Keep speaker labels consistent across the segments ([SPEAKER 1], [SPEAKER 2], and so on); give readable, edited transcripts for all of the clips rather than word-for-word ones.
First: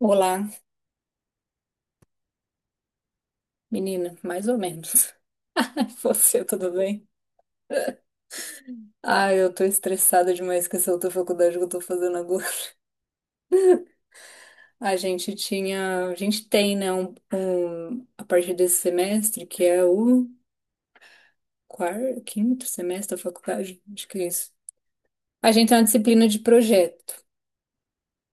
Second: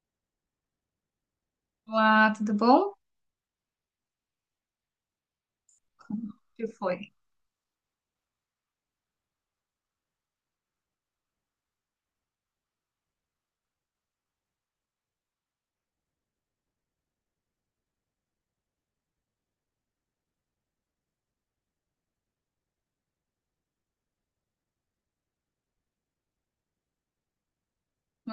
[SPEAKER 1] Olá,
[SPEAKER 2] Olá, tudo bom? O
[SPEAKER 1] menina, mais ou menos. Você,
[SPEAKER 2] que
[SPEAKER 1] tudo bem?
[SPEAKER 2] foi?
[SPEAKER 1] Ah, eu tô estressada demais com essa outra faculdade que eu tô fazendo agora. A gente tem, né, a partir desse semestre, que é o quarto, quinto semestre da faculdade, acho que é isso. A gente tem uma disciplina de projeto.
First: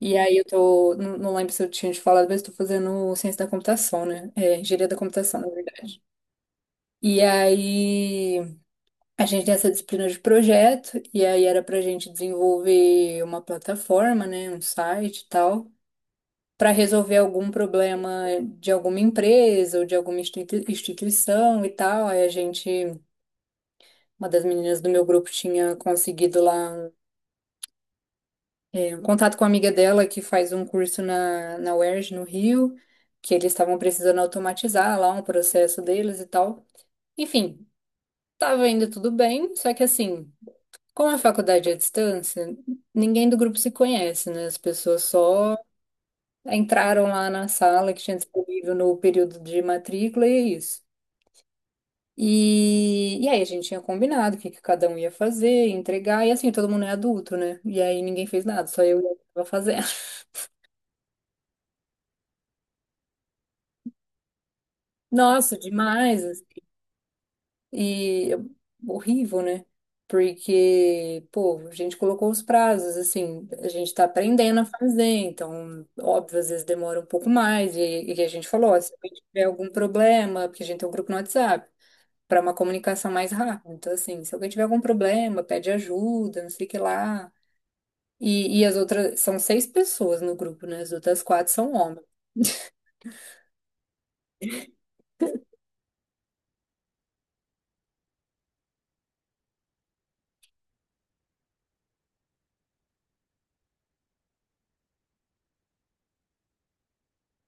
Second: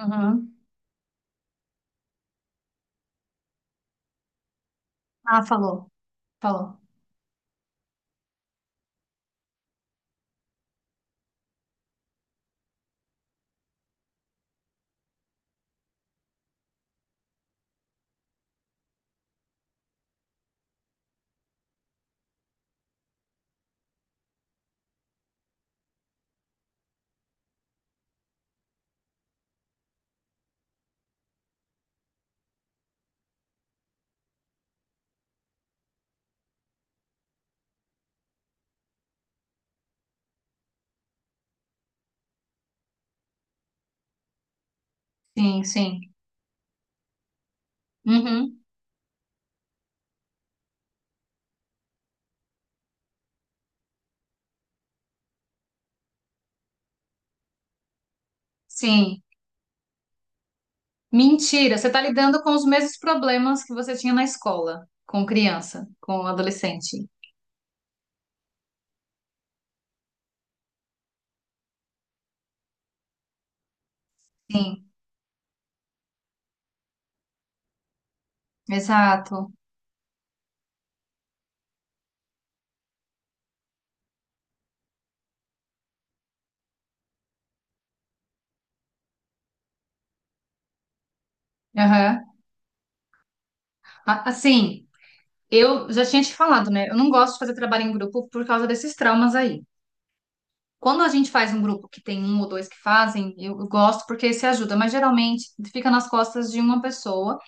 [SPEAKER 1] E aí eu tô, não lembro se eu tinha te falado, mas eu tô fazendo ciência da computação, né? É, engenharia da computação,
[SPEAKER 2] Ah,
[SPEAKER 1] na
[SPEAKER 2] falou,
[SPEAKER 1] verdade.
[SPEAKER 2] falou.
[SPEAKER 1] E aí A gente tem essa disciplina de projeto, e aí era pra gente desenvolver uma plataforma, né, um site e tal, para resolver algum problema de alguma empresa ou de alguma instituição e tal. Uma das meninas do meu grupo tinha conseguido lá um contato com a amiga dela que faz um curso na UERJ, no Rio, que eles estavam precisando automatizar lá um processo deles e tal. Enfim, tava indo tudo bem, só que assim. Como é a faculdade é à distância, ninguém do grupo se conhece, né? As pessoas só
[SPEAKER 2] Sim, sim.
[SPEAKER 1] entraram lá na sala que tinha
[SPEAKER 2] Uhum.
[SPEAKER 1] disponível no período de matrícula e é isso. E aí a gente tinha combinado que cada um ia fazer, entregar, e assim, todo mundo é adulto, né? E aí ninguém fez nada, só eu e ela que
[SPEAKER 2] Sim.
[SPEAKER 1] tava fazendo.
[SPEAKER 2] Mentira, você está lidando com os mesmos problemas que você tinha na escola, com
[SPEAKER 1] Nossa,
[SPEAKER 2] criança,
[SPEAKER 1] demais,
[SPEAKER 2] com
[SPEAKER 1] assim!
[SPEAKER 2] adolescente.
[SPEAKER 1] E é horrível, né? Porque, pô, a gente colocou os prazos, assim, a gente tá aprendendo a
[SPEAKER 2] Sim,
[SPEAKER 1] fazer, então, óbvio, às vezes demora um pouco mais, e a gente falou, ó, se alguém tiver
[SPEAKER 2] exato.
[SPEAKER 1] algum problema, porque a gente tem um grupo no WhatsApp, para uma comunicação mais rápida. Então, assim, se alguém tiver algum problema, pede ajuda, não sei o que lá. E as outras, são seis pessoas no grupo, né? As outras quatro são homens.
[SPEAKER 2] Aham. Assim, eu já tinha te falado, né? Eu não gosto de fazer trabalho em grupo por causa desses traumas aí. Quando a gente faz um grupo que tem um ou dois que fazem, eu gosto porque se ajuda, mas geralmente fica nas costas de uma pessoa.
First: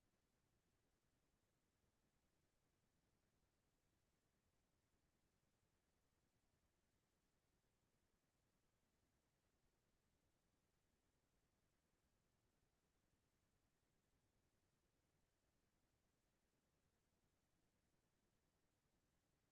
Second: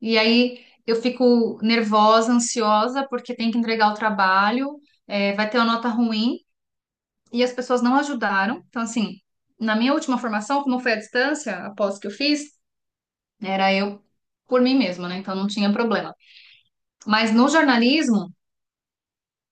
[SPEAKER 2] E aí eu fico nervosa, ansiosa, porque tem que entregar o trabalho, é, vai ter uma nota ruim, e as pessoas não ajudaram. Então, assim, na minha última formação, como foi à distância, após que eu fiz, era eu por mim mesma, né? Então não tinha problema. Mas no jornalismo,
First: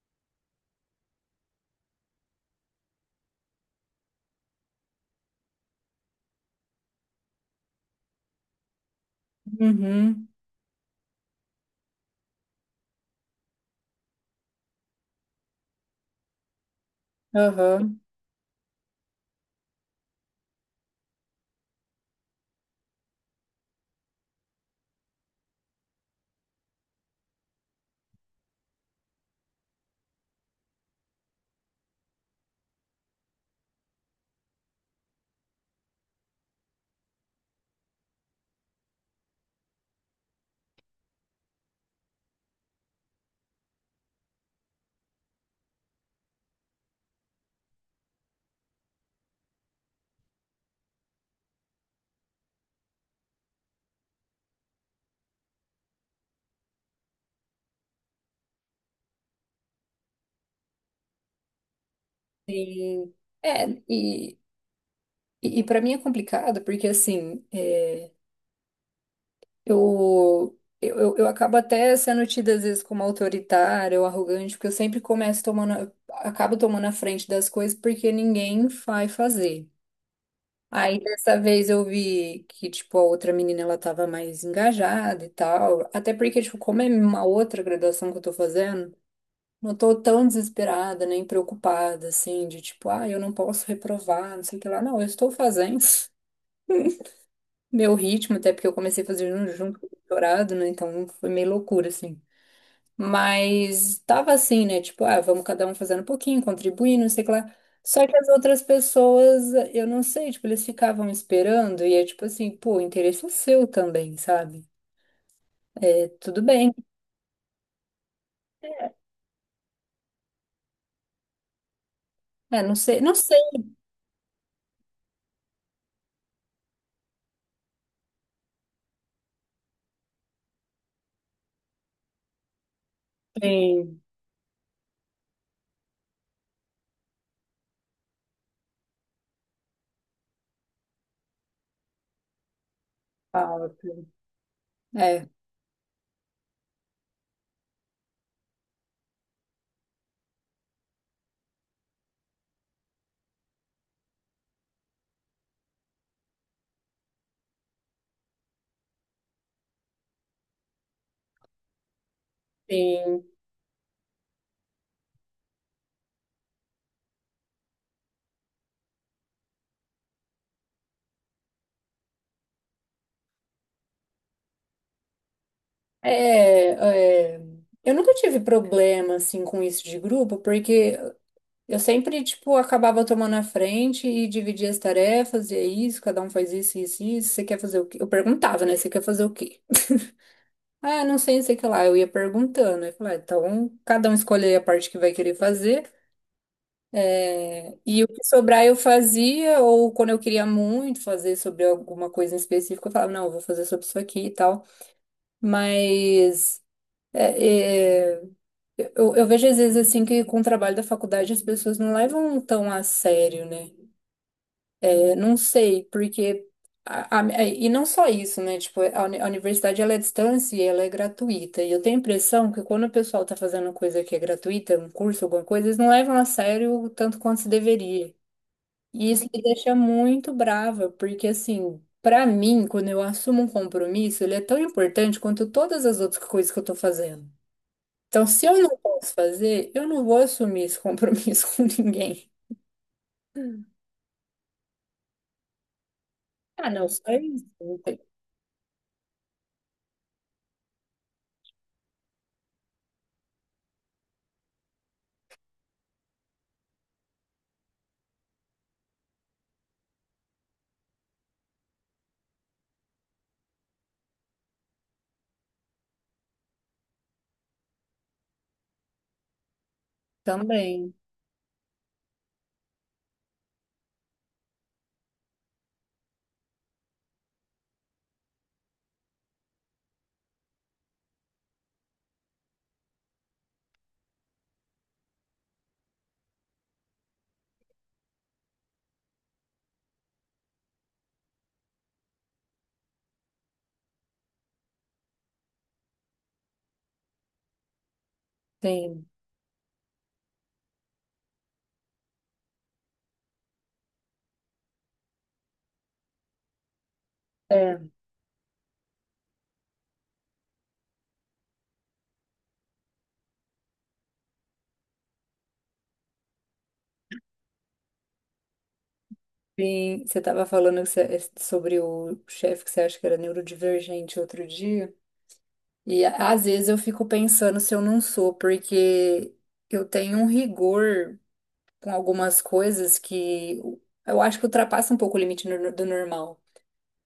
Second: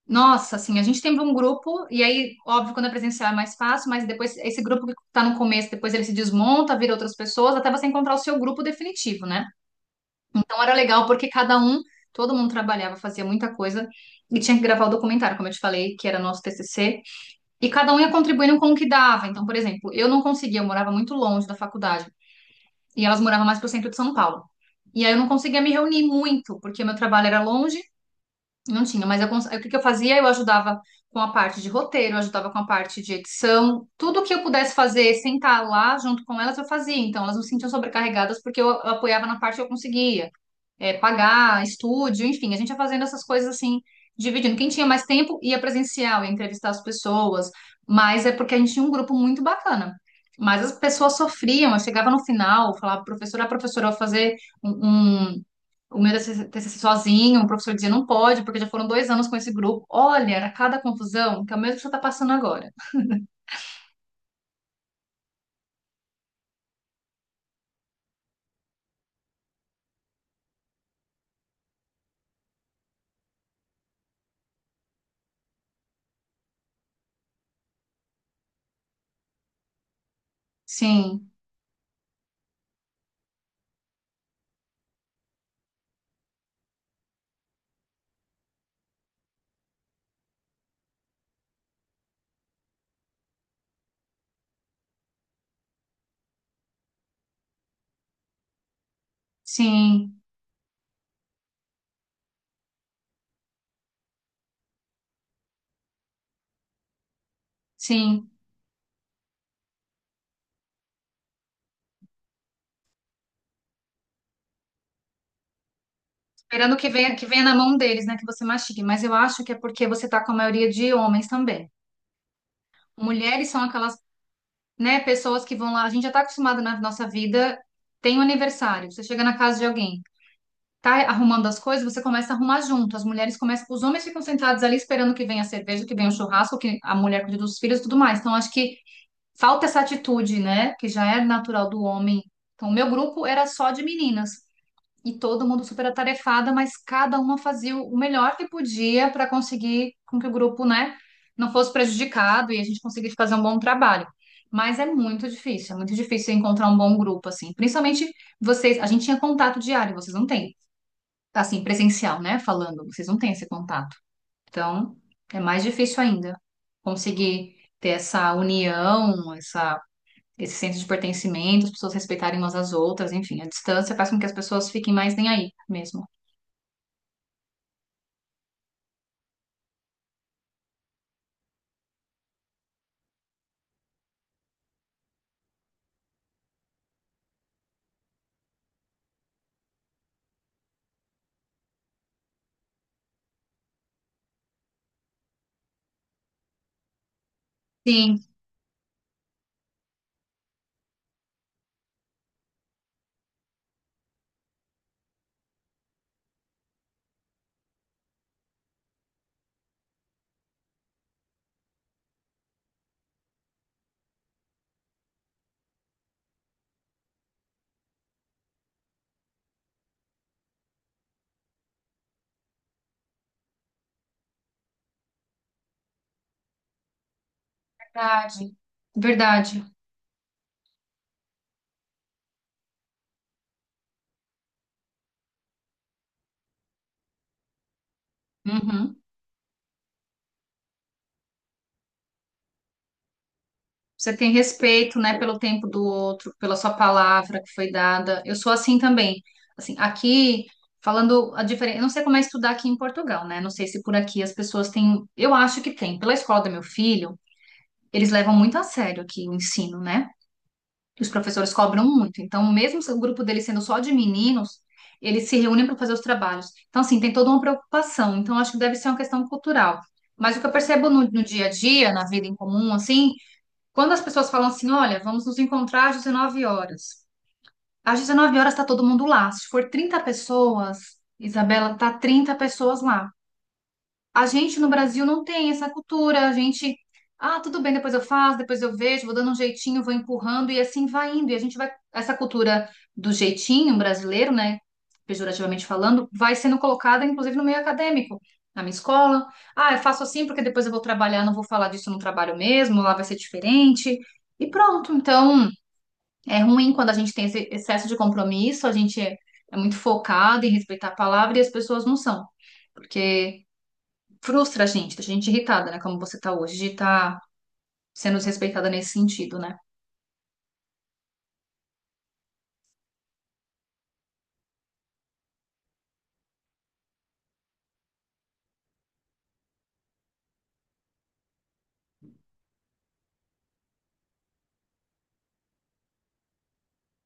[SPEAKER 2] nossa, assim, a gente tem um grupo, e aí, óbvio, quando é presencial é mais fácil, mas depois esse grupo que tá no começo, depois ele se desmonta, vira outras pessoas, até você encontrar o seu grupo definitivo, né?
[SPEAKER 1] Uhum,
[SPEAKER 2] Então era legal porque cada um, todo mundo trabalhava, fazia muita coisa e tinha que gravar o documentário, como eu te falei, que era nosso TCC, e cada
[SPEAKER 1] aham.
[SPEAKER 2] um ia contribuindo com o que dava. Então, por exemplo, eu não conseguia, eu morava muito longe da faculdade e elas moravam mais pro centro de São Paulo. E aí eu não conseguia me reunir muito, porque meu trabalho era longe, não tinha, mas eu aí o que que eu fazia? Eu ajudava com a parte de roteiro, eu ajudava com a parte de edição, tudo que eu pudesse fazer, sentar lá junto com elas, eu fazia. Então, elas não se sentiam sobrecarregadas porque eu apoiava na parte que eu conseguia é, pagar estúdio, enfim, a gente ia fazendo essas coisas assim, dividindo. Quem tinha mais tempo ia presencial, ia entrevistar as pessoas, mas é porque a gente tinha um grupo muito bacana. Mas as pessoas sofriam, eu chegava no final, falava, professora, a professora, eu vou fazer um, um- o meu TCC sozinho, o professor dizia, não pode, porque já foram 2 anos com esse grupo. Olha, era cada confusão, que é o mesmo que você está passando agora.
[SPEAKER 1] Sim. É, e e para mim é complicado, porque assim, é, eu acabo até sendo tida às vezes como autoritária ou arrogante, porque eu sempre acabo tomando a frente das coisas porque ninguém vai fazer. Aí
[SPEAKER 2] Sim,
[SPEAKER 1] dessa vez eu vi que, tipo, a outra menina, ela tava mais engajada e tal, até porque, tipo, como é uma outra graduação que eu tô fazendo, não tô tão desesperada, nem preocupada, assim, de tipo, ah, eu não posso reprovar, não sei o que lá. Não, eu estou fazendo meu ritmo, até porque eu comecei a fazer junto com o
[SPEAKER 2] sim,
[SPEAKER 1] doutorado, né? Então foi meio loucura, assim. Mas tava assim, né? Tipo, ah, vamos cada um fazendo um pouquinho, contribuindo, não sei o que lá. Só que as
[SPEAKER 2] sim.
[SPEAKER 1] outras pessoas, eu não sei, tipo, eles ficavam esperando e é tipo assim, pô, o interesse é seu também, sabe? É, tudo bem.
[SPEAKER 2] Esperando que venha na mão deles, né, que você mastigue. Mas eu acho que é porque você está com a maioria de homens também.
[SPEAKER 1] É, não sei.
[SPEAKER 2] Mulheres são aquelas, né, pessoas que vão lá. A gente já está acostumado na nossa vida. Tem um aniversário, você chega na casa de alguém, tá arrumando as coisas, você começa a arrumar junto. As mulheres começam, os
[SPEAKER 1] Sim,
[SPEAKER 2] homens ficam sentados ali esperando que venha a cerveja, que venha o churrasco, que a mulher cuide dos filhos, e tudo mais. Então acho que falta essa atitude, né, que já é natural do homem. Então o meu grupo era só de
[SPEAKER 1] falta.
[SPEAKER 2] meninas e
[SPEAKER 1] É,
[SPEAKER 2] todo mundo super atarefada, mas cada uma fazia o melhor que podia para conseguir com que o grupo, né, não fosse prejudicado e a gente conseguisse fazer um bom trabalho. Mas é muito difícil encontrar um bom grupo assim. Principalmente vocês, a gente tinha contato diário, vocês não têm. Assim, presencial, né, falando, vocês não
[SPEAKER 1] sim.
[SPEAKER 2] têm esse contato. Então, é mais difícil ainda conseguir ter essa união, essa esse senso de pertencimento, as pessoas respeitarem umas às outras, enfim, a distância faz com que as pessoas fiquem mais nem aí mesmo.
[SPEAKER 1] É, é, eu nunca tive problema, assim, com isso de grupo, porque eu sempre, tipo, acabava tomando a frente e dividia as tarefas, e é isso, cada um faz isso. Você quer fazer o quê? Eu perguntava, né? Você quer fazer o quê? Ah, não sei o que lá. Eu ia perguntando. Eu falei, ah, então, cada um escolhe a parte que vai querer fazer. E o que
[SPEAKER 2] Sim,
[SPEAKER 1] sobrar eu fazia, ou quando eu queria muito fazer sobre alguma coisa em específico, eu falava, não, eu vou fazer sobre isso aqui e tal. Mas é, é, eu vejo às vezes assim que com o trabalho da faculdade as pessoas não levam tão a sério, né? Não sei, porque e não só isso, né? Tipo, a universidade ela é à distância e ela é gratuita. E eu tenho a impressão que quando o pessoal tá fazendo coisa que é gratuita, um curso, alguma coisa, eles não levam a sério o tanto quanto se deveria.
[SPEAKER 2] verdade,
[SPEAKER 1] E isso me
[SPEAKER 2] verdade.
[SPEAKER 1] deixa muito brava, porque assim, pra mim, quando eu assumo um compromisso, ele é tão importante quanto todas as outras coisas que eu tô fazendo. Então, se eu não
[SPEAKER 2] Uhum.
[SPEAKER 1] posso fazer, eu não vou assumir esse compromisso com ninguém.
[SPEAKER 2] Você tem respeito, né, pelo tempo do outro, pela
[SPEAKER 1] Ah,
[SPEAKER 2] sua
[SPEAKER 1] não, só
[SPEAKER 2] palavra
[SPEAKER 1] isso.
[SPEAKER 2] que foi dada. Eu sou assim também. Assim, aqui, falando a diferença, eu não sei como é estudar aqui em Portugal, né? Não sei se por aqui as pessoas têm, eu acho que tem. Pela escola do meu filho, eles levam muito a sério aqui o ensino, né? Os professores cobram muito. Então, mesmo se o grupo dele sendo só de meninos, eles se reúnem para fazer os trabalhos. Então, assim, tem toda uma preocupação. Então, acho que deve ser uma questão cultural. Mas o que eu percebo
[SPEAKER 1] Também.
[SPEAKER 2] no dia a dia, na vida em comum, assim, quando as pessoas falam assim, olha, vamos nos encontrar às 19 horas. Às 19 horas está todo mundo lá. Se for 30 pessoas, Isabela, tá 30 pessoas lá. A gente no Brasil não tem essa cultura. A gente, ah, tudo bem, depois eu faço, depois eu vejo, vou dando um jeitinho, vou empurrando e assim vai indo. E a gente vai, essa cultura do jeitinho brasileiro, né, pejorativamente falando, vai sendo colocada, inclusive, no meio acadêmico. Na minha
[SPEAKER 1] Tem.
[SPEAKER 2] escola, ah, eu faço assim porque depois eu vou trabalhar, não vou falar disso no trabalho mesmo, lá vai ser diferente. E pronto. Então, é ruim quando a gente tem esse
[SPEAKER 1] É,
[SPEAKER 2] excesso de compromisso, a gente é muito focado em respeitar a palavra e as pessoas não são. Porque frustra a gente, deixa a gente irritada, né? Como você tá hoje, de estar sendo desrespeitada nesse sentido, né?
[SPEAKER 1] sim, você estava falando que sobre o chefe que você acha que era neurodivergente outro dia, e às vezes eu fico pensando se eu não sou, porque eu tenho um rigor com algumas coisas que eu acho que ultrapassa um pouco o limite do normal.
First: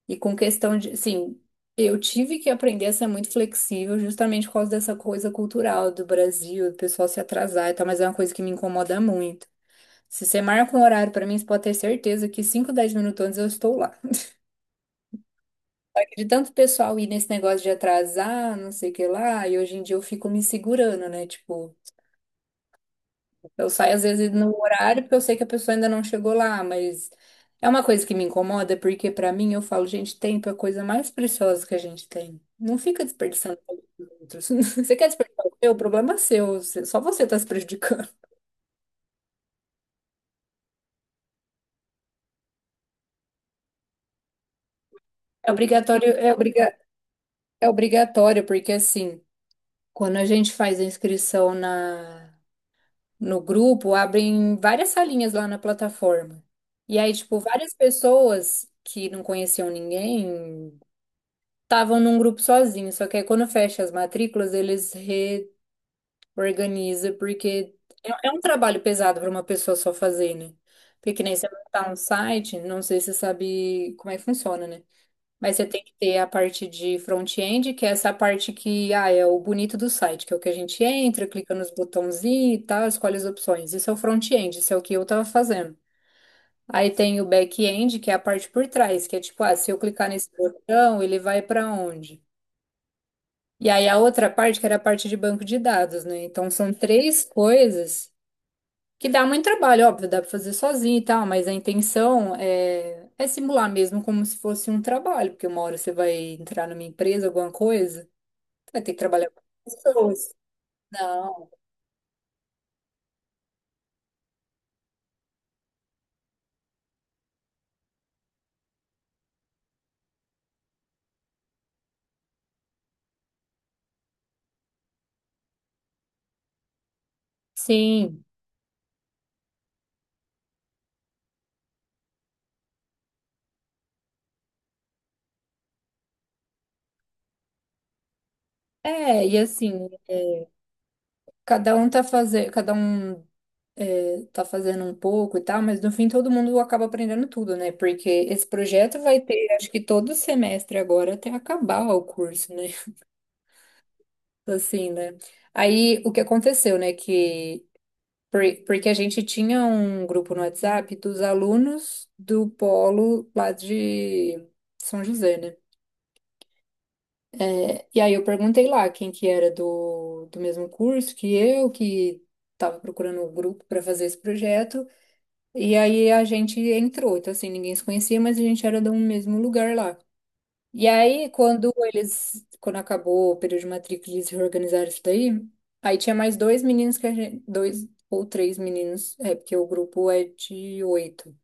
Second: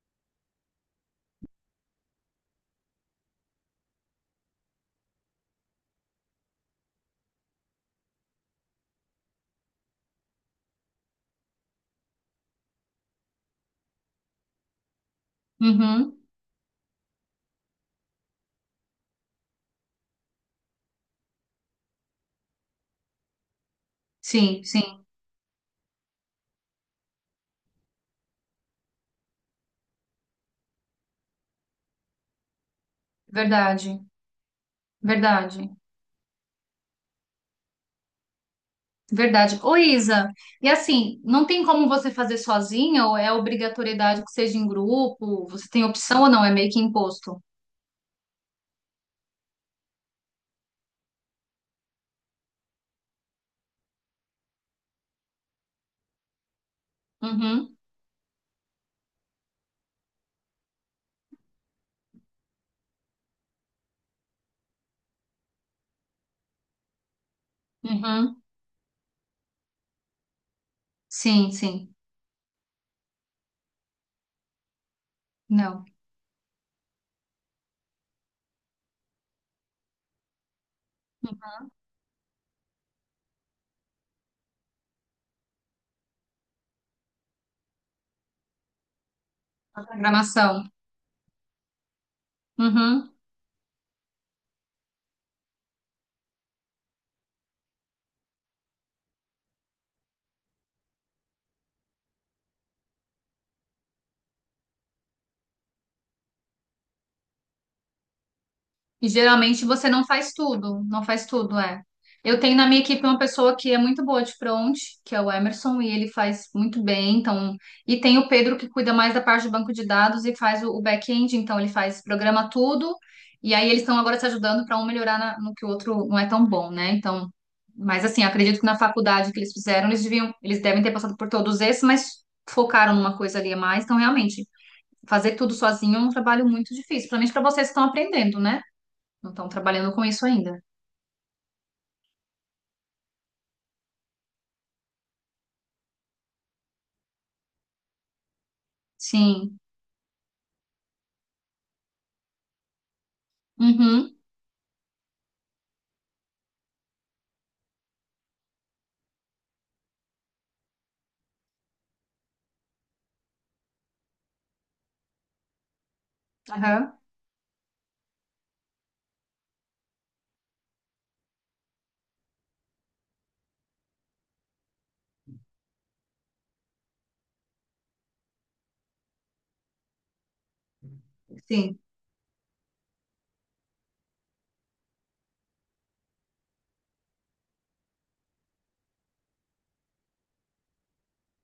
[SPEAKER 1] E com questão de, assim, eu tive que aprender a ser muito flexível justamente por causa dessa coisa cultural do Brasil, do pessoal se atrasar e tal, mas é uma coisa que me incomoda muito. Se você marca um horário pra mim, você pode ter certeza que 5 10 minutos antes eu estou lá. Mas
[SPEAKER 2] Uhum.
[SPEAKER 1] de tanto pessoal ir nesse negócio de atrasar, não sei o que lá, e hoje em dia eu fico me segurando, né? Tipo, eu saio às vezes no
[SPEAKER 2] Sim,
[SPEAKER 1] horário
[SPEAKER 2] sim,
[SPEAKER 1] porque eu sei que a pessoa ainda não chegou lá, mas é uma coisa que me incomoda, porque pra mim eu falo, gente, tempo é a coisa mais preciosa que a gente tem. Não fica desperdiçando tempo
[SPEAKER 2] verdade,
[SPEAKER 1] dos outros. Você quer desperdiçar o seu? O
[SPEAKER 2] verdade,
[SPEAKER 1] problema é seu. Só você tá se prejudicando.
[SPEAKER 2] verdade. Ô, Isa, e assim, não tem como você fazer sozinha ou é obrigatoriedade que seja em grupo?
[SPEAKER 1] É
[SPEAKER 2] Você tem
[SPEAKER 1] obrigatório,
[SPEAKER 2] opção ou
[SPEAKER 1] é
[SPEAKER 2] não? É meio
[SPEAKER 1] obriga,
[SPEAKER 2] que imposto.
[SPEAKER 1] é obrigatório, porque assim. Quando a gente faz a inscrição no grupo, abrem várias salinhas lá na plataforma. E aí, tipo, várias
[SPEAKER 2] Uhum,
[SPEAKER 1] pessoas que não conheciam ninguém estavam num grupo sozinho. Só que aí, quando fecha as matrículas, eles reorganizam, porque é um
[SPEAKER 2] uhum.
[SPEAKER 1] trabalho pesado para uma pessoa só fazer, né? Porque nem você
[SPEAKER 2] Sim,
[SPEAKER 1] montar
[SPEAKER 2] sim.
[SPEAKER 1] um site, não sei se você sabe como é que funciona, né? Mas você tem
[SPEAKER 2] Não.
[SPEAKER 1] que ter a parte de front-end, que é essa parte que ah, é o bonito do site, que é o que a gente entra, clica nos botãozinhos e tal, escolhe as opções. Isso é o front-end, isso é o que eu tava fazendo. Aí tem o back-end, que é a parte por trás, que é tipo, ah, se eu
[SPEAKER 2] A
[SPEAKER 1] clicar nesse
[SPEAKER 2] programação.
[SPEAKER 1] botão, ele vai para onde?
[SPEAKER 2] Uhum.
[SPEAKER 1] E aí a outra parte, que era a parte de banco de dados, né? Então são três coisas que dá muito trabalho, óbvio, dá pra fazer sozinho e tal, mas a intenção é, é simular mesmo como se fosse um trabalho, porque uma hora você vai entrar numa empresa, alguma coisa, vai ter que
[SPEAKER 2] E
[SPEAKER 1] trabalhar com
[SPEAKER 2] geralmente você não faz
[SPEAKER 1] pessoas.
[SPEAKER 2] tudo, não faz
[SPEAKER 1] Não.
[SPEAKER 2] tudo, é. Eu tenho na minha equipe uma pessoa que é muito boa de front, que é o Emerson, e ele faz muito bem, então, e tem o Pedro que cuida mais da parte do banco de dados e faz o back-end, então ele faz, programa tudo, e aí eles estão agora se ajudando para um melhorar no que o outro não é tão bom, né? Então, mas
[SPEAKER 1] Sim.
[SPEAKER 2] assim, acredito que na faculdade que eles fizeram, eles deviam, eles devem ter passado por todos esses, mas focaram numa coisa ali a mais, então realmente fazer tudo sozinho é um trabalho muito difícil, principalmente para vocês que estão aprendendo, né?
[SPEAKER 1] É,
[SPEAKER 2] Não
[SPEAKER 1] e
[SPEAKER 2] estão
[SPEAKER 1] assim,
[SPEAKER 2] trabalhando com isso ainda.
[SPEAKER 1] cada um tá fazendo um pouco e tal, mas no fim todo mundo acaba aprendendo tudo, né? Porque esse projeto vai ter,
[SPEAKER 2] Sim.
[SPEAKER 1] acho que todo semestre agora até acabar o curso, né?
[SPEAKER 2] Uhum.
[SPEAKER 1] Assim, né? Aí o que aconteceu, né? Por- Porque a gente tinha um grupo no WhatsApp dos alunos do polo lá de São José, né?
[SPEAKER 2] Aham.
[SPEAKER 1] E aí eu perguntei lá quem que era do mesmo curso que eu, que estava procurando o grupo para fazer esse projeto. E aí a gente entrou. Então, assim, ninguém se conhecia, mas a gente era do mesmo lugar lá. E aí,
[SPEAKER 2] Sim.
[SPEAKER 1] quando acabou o período de matrícula, eles reorganizaram isso daí. Aí tinha mais dois meninos que a gente, dois ou três meninos, é porque o grupo é de oito.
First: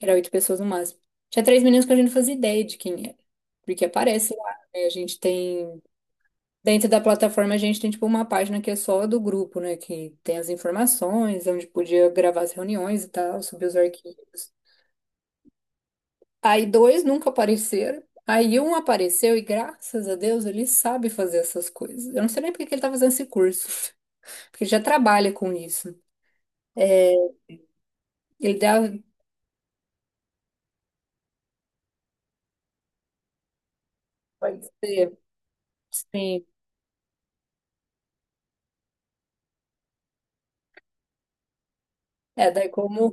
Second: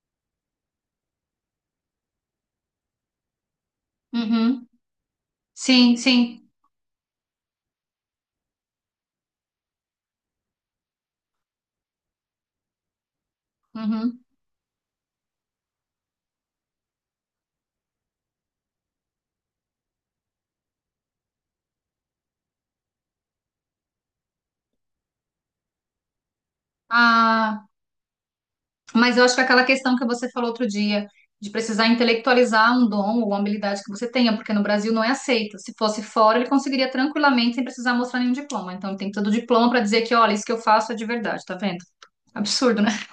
[SPEAKER 1] Era oito pessoas no máximo. Tinha três meninos que a gente não fazia ideia de quem era, porque aparece lá,
[SPEAKER 2] Uhum.
[SPEAKER 1] né? A gente tem
[SPEAKER 2] Sim, sim.
[SPEAKER 1] dentro da plataforma a gente tem tipo uma página que é só do grupo, né? Que tem as informações, onde podia gravar as reuniões e tal, subir os
[SPEAKER 2] Uhum.
[SPEAKER 1] arquivos. Aí dois nunca apareceram. Aí um apareceu e graças a Deus ele sabe fazer essas coisas. Eu não sei nem por que que ele tá fazendo esse curso, porque ele já trabalha com isso.
[SPEAKER 2] Ah,
[SPEAKER 1] Ele deve,
[SPEAKER 2] mas eu acho que aquela questão que você falou outro dia, de precisar intelectualizar um dom ou uma habilidade que você tenha, porque no
[SPEAKER 1] pode
[SPEAKER 2] Brasil não é
[SPEAKER 1] ser,
[SPEAKER 2] aceito. Se fosse fora,
[SPEAKER 1] sim.
[SPEAKER 2] ele conseguiria tranquilamente sem precisar mostrar nenhum diploma. Então, ele tem todo o diploma para dizer que, olha, isso que eu faço é de verdade, tá vendo?
[SPEAKER 1] É,
[SPEAKER 2] Absurdo, né?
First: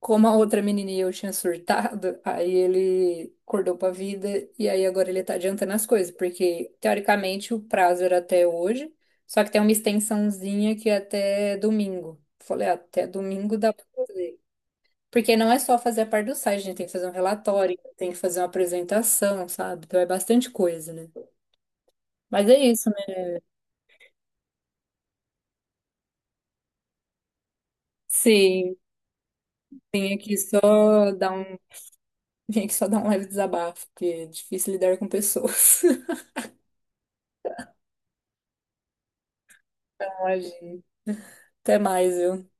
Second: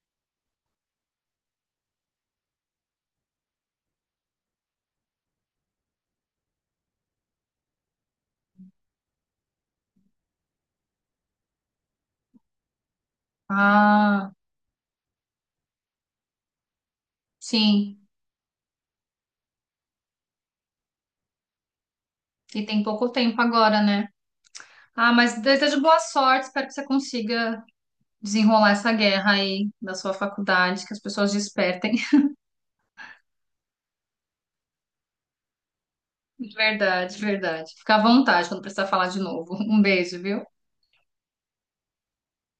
[SPEAKER 1] como a outra menininha eu tinha surtado, aí ele acordou pra vida e aí agora ele tá adiantando as coisas, porque teoricamente o prazo era até hoje, só que tem uma extensãozinha que é até domingo. Falei, "Ah, até domingo dá pra
[SPEAKER 2] Ah,
[SPEAKER 1] fazer. Porque não é só fazer a parte do site, a gente tem que fazer um relatório,
[SPEAKER 2] sim.
[SPEAKER 1] tem que fazer uma apresentação, sabe? Então é bastante coisa, né? Mas é
[SPEAKER 2] E tem
[SPEAKER 1] isso,
[SPEAKER 2] pouco
[SPEAKER 1] né?
[SPEAKER 2] tempo agora, né? Ah, mas desejo boa sorte, espero que você consiga desenrolar
[SPEAKER 1] Sim,
[SPEAKER 2] essa guerra aí da sua
[SPEAKER 1] vim aqui
[SPEAKER 2] faculdade, que as
[SPEAKER 1] só dar
[SPEAKER 2] pessoas
[SPEAKER 1] um,
[SPEAKER 2] despertem.
[SPEAKER 1] vim aqui só dar um leve desabafo, porque é difícil lidar com pessoas.
[SPEAKER 2] Verdade, verdade. Fica à vontade quando precisar falar de novo. Um beijo, viu?
[SPEAKER 1] Imagina. Até mais, viu?